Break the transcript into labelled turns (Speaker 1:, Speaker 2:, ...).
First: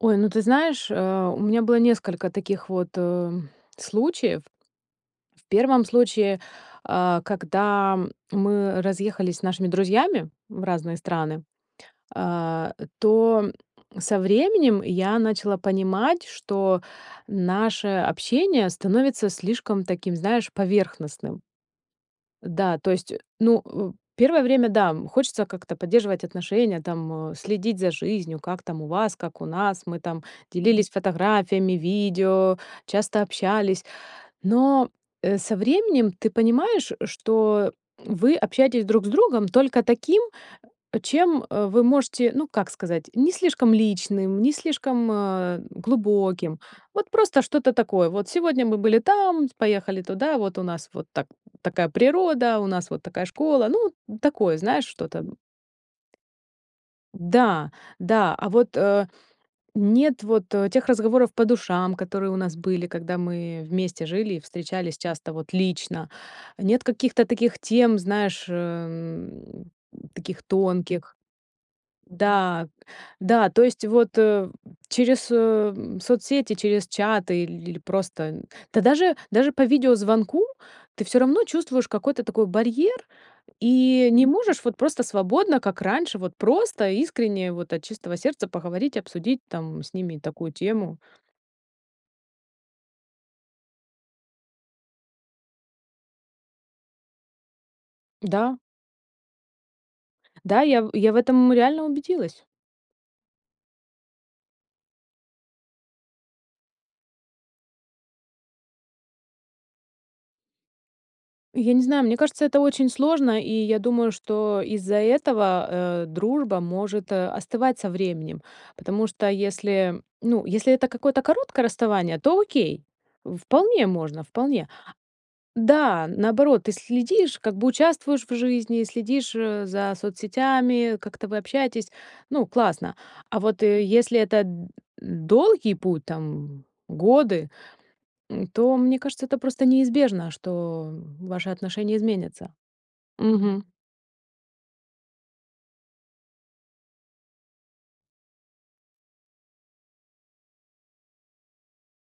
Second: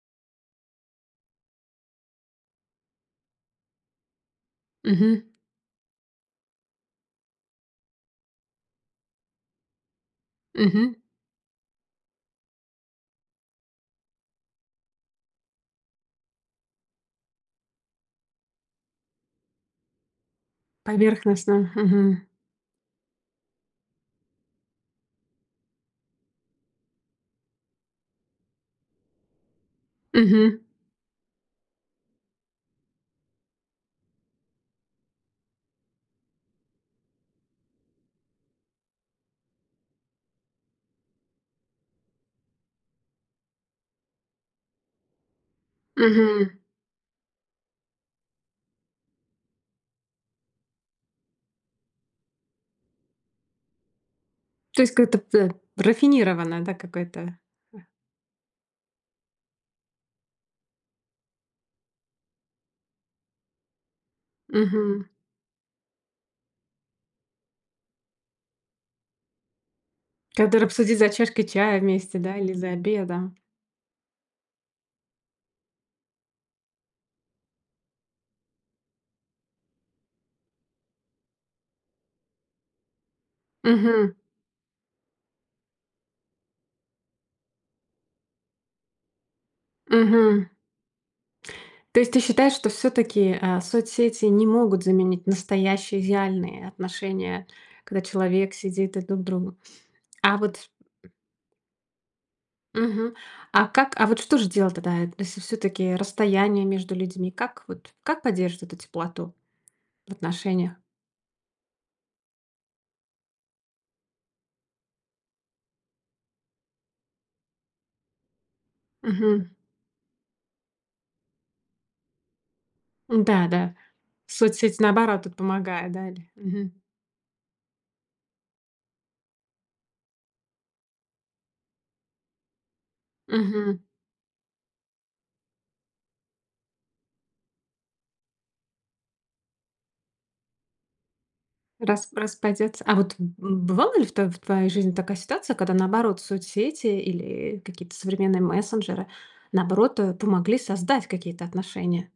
Speaker 1: Ой, ну ты знаешь, э, у меня было несколько таких вот, э, случаев.
Speaker 2: Мгм.
Speaker 1: В 1 случае, а, когда мы разъехались с нашими друзьями в
Speaker 2: Мгм.
Speaker 1: разные страны, а, то со временем я начала понимать, что наше общение становится слишком таким, знаешь, поверхностным.
Speaker 2: Поверхностно. Мгм.
Speaker 1: Да, то есть, ну, э, первое время, да, хочется как-то поддерживать отношения, там, э, следить за жизнью, как там у вас, как у нас. Мы там
Speaker 2: Мгм.
Speaker 1: делились фотографиями, видео, часто общались. Но, э, со временем, ты понимаешь, что вы общаетесь друг с другом только таким, чем вы можете, ну, как сказать, не слишком личным, не слишком, э,
Speaker 2: Мгм.
Speaker 1: глубоким. Вот просто что-то такое. Вот сегодня мы были там, поехали туда, вот у нас вот так такая природа, у нас вот такая школа. Ну такое,
Speaker 2: То
Speaker 1: знаешь,
Speaker 2: есть какое-то,
Speaker 1: что-то.
Speaker 2: э, рафинированное, да, какое-то.
Speaker 1: Да, да, а вот, э, нет вот, тех разговоров по душам, которые у нас были, когда мы вместе жили и встречались
Speaker 2: Мгм.
Speaker 1: часто вот лично. Нет каких-то таких тем, знаешь, э, таких
Speaker 2: Который обсудит за
Speaker 1: тонких.
Speaker 2: чашкой чая вместе, да, или
Speaker 1: Да,
Speaker 2: за обедом.
Speaker 1: да, то есть вот через, э, соцсети, через чаты или просто да, даже даже по видеозвонку, ты всё равно чувствуешь какой-то такой барьер, и
Speaker 2: Мгм.
Speaker 1: не можешь вот просто свободно, как раньше, вот просто искренне, вот от чистого сердца поговорить, обсудить там с ними
Speaker 2: Мгм.
Speaker 1: такую тему.
Speaker 2: То есть, ты считаешь что всё-таки, э, соцсети не могут заменить настоящие идеальные отношения, когда человек
Speaker 1: Да.
Speaker 2: сидит и друг к другу. А
Speaker 1: Да,
Speaker 2: вот
Speaker 1: я я в этом реально убедилась.
Speaker 2: Мгм. А как? А вот что же делать тогда, если всё-таки расстояние между людьми? Как вот как поддерживать эту теплоту в отношениях?
Speaker 1: Я не знаю, мне кажется, это очень сложно, и я думаю, что из-за этого, э, дружба может остывать со временем, потому что
Speaker 2: Мгм.
Speaker 1: если ну, если это какое-то короткое расставание, то окей,
Speaker 2: М-да, да,
Speaker 1: вполне можно, вполне.
Speaker 2: соцсеть, наоборот, тут помогает,
Speaker 1: Да,
Speaker 2: да или?
Speaker 1: наоборот, ты
Speaker 2: Мгм.
Speaker 1: следишь, как бы участвуешь в жизни, следишь, э, за соцсетями, как-то вы общаетесь, ну, классно. А вот,
Speaker 2: Мгм.
Speaker 1: э, если это д долгий путь, там, годы, то, мне кажется, это просто неизбежно, что ваши отношения
Speaker 2: Рас
Speaker 1: изменятся.
Speaker 2: распадётся. А вот, м,
Speaker 1: Мгм.
Speaker 2: бывали ли в тво в твоей жизни такая ситуация, когда наоборот, соцсети или, э, какие-то современные мессенджеры наоборот, э, помогли создать какие-то отношения?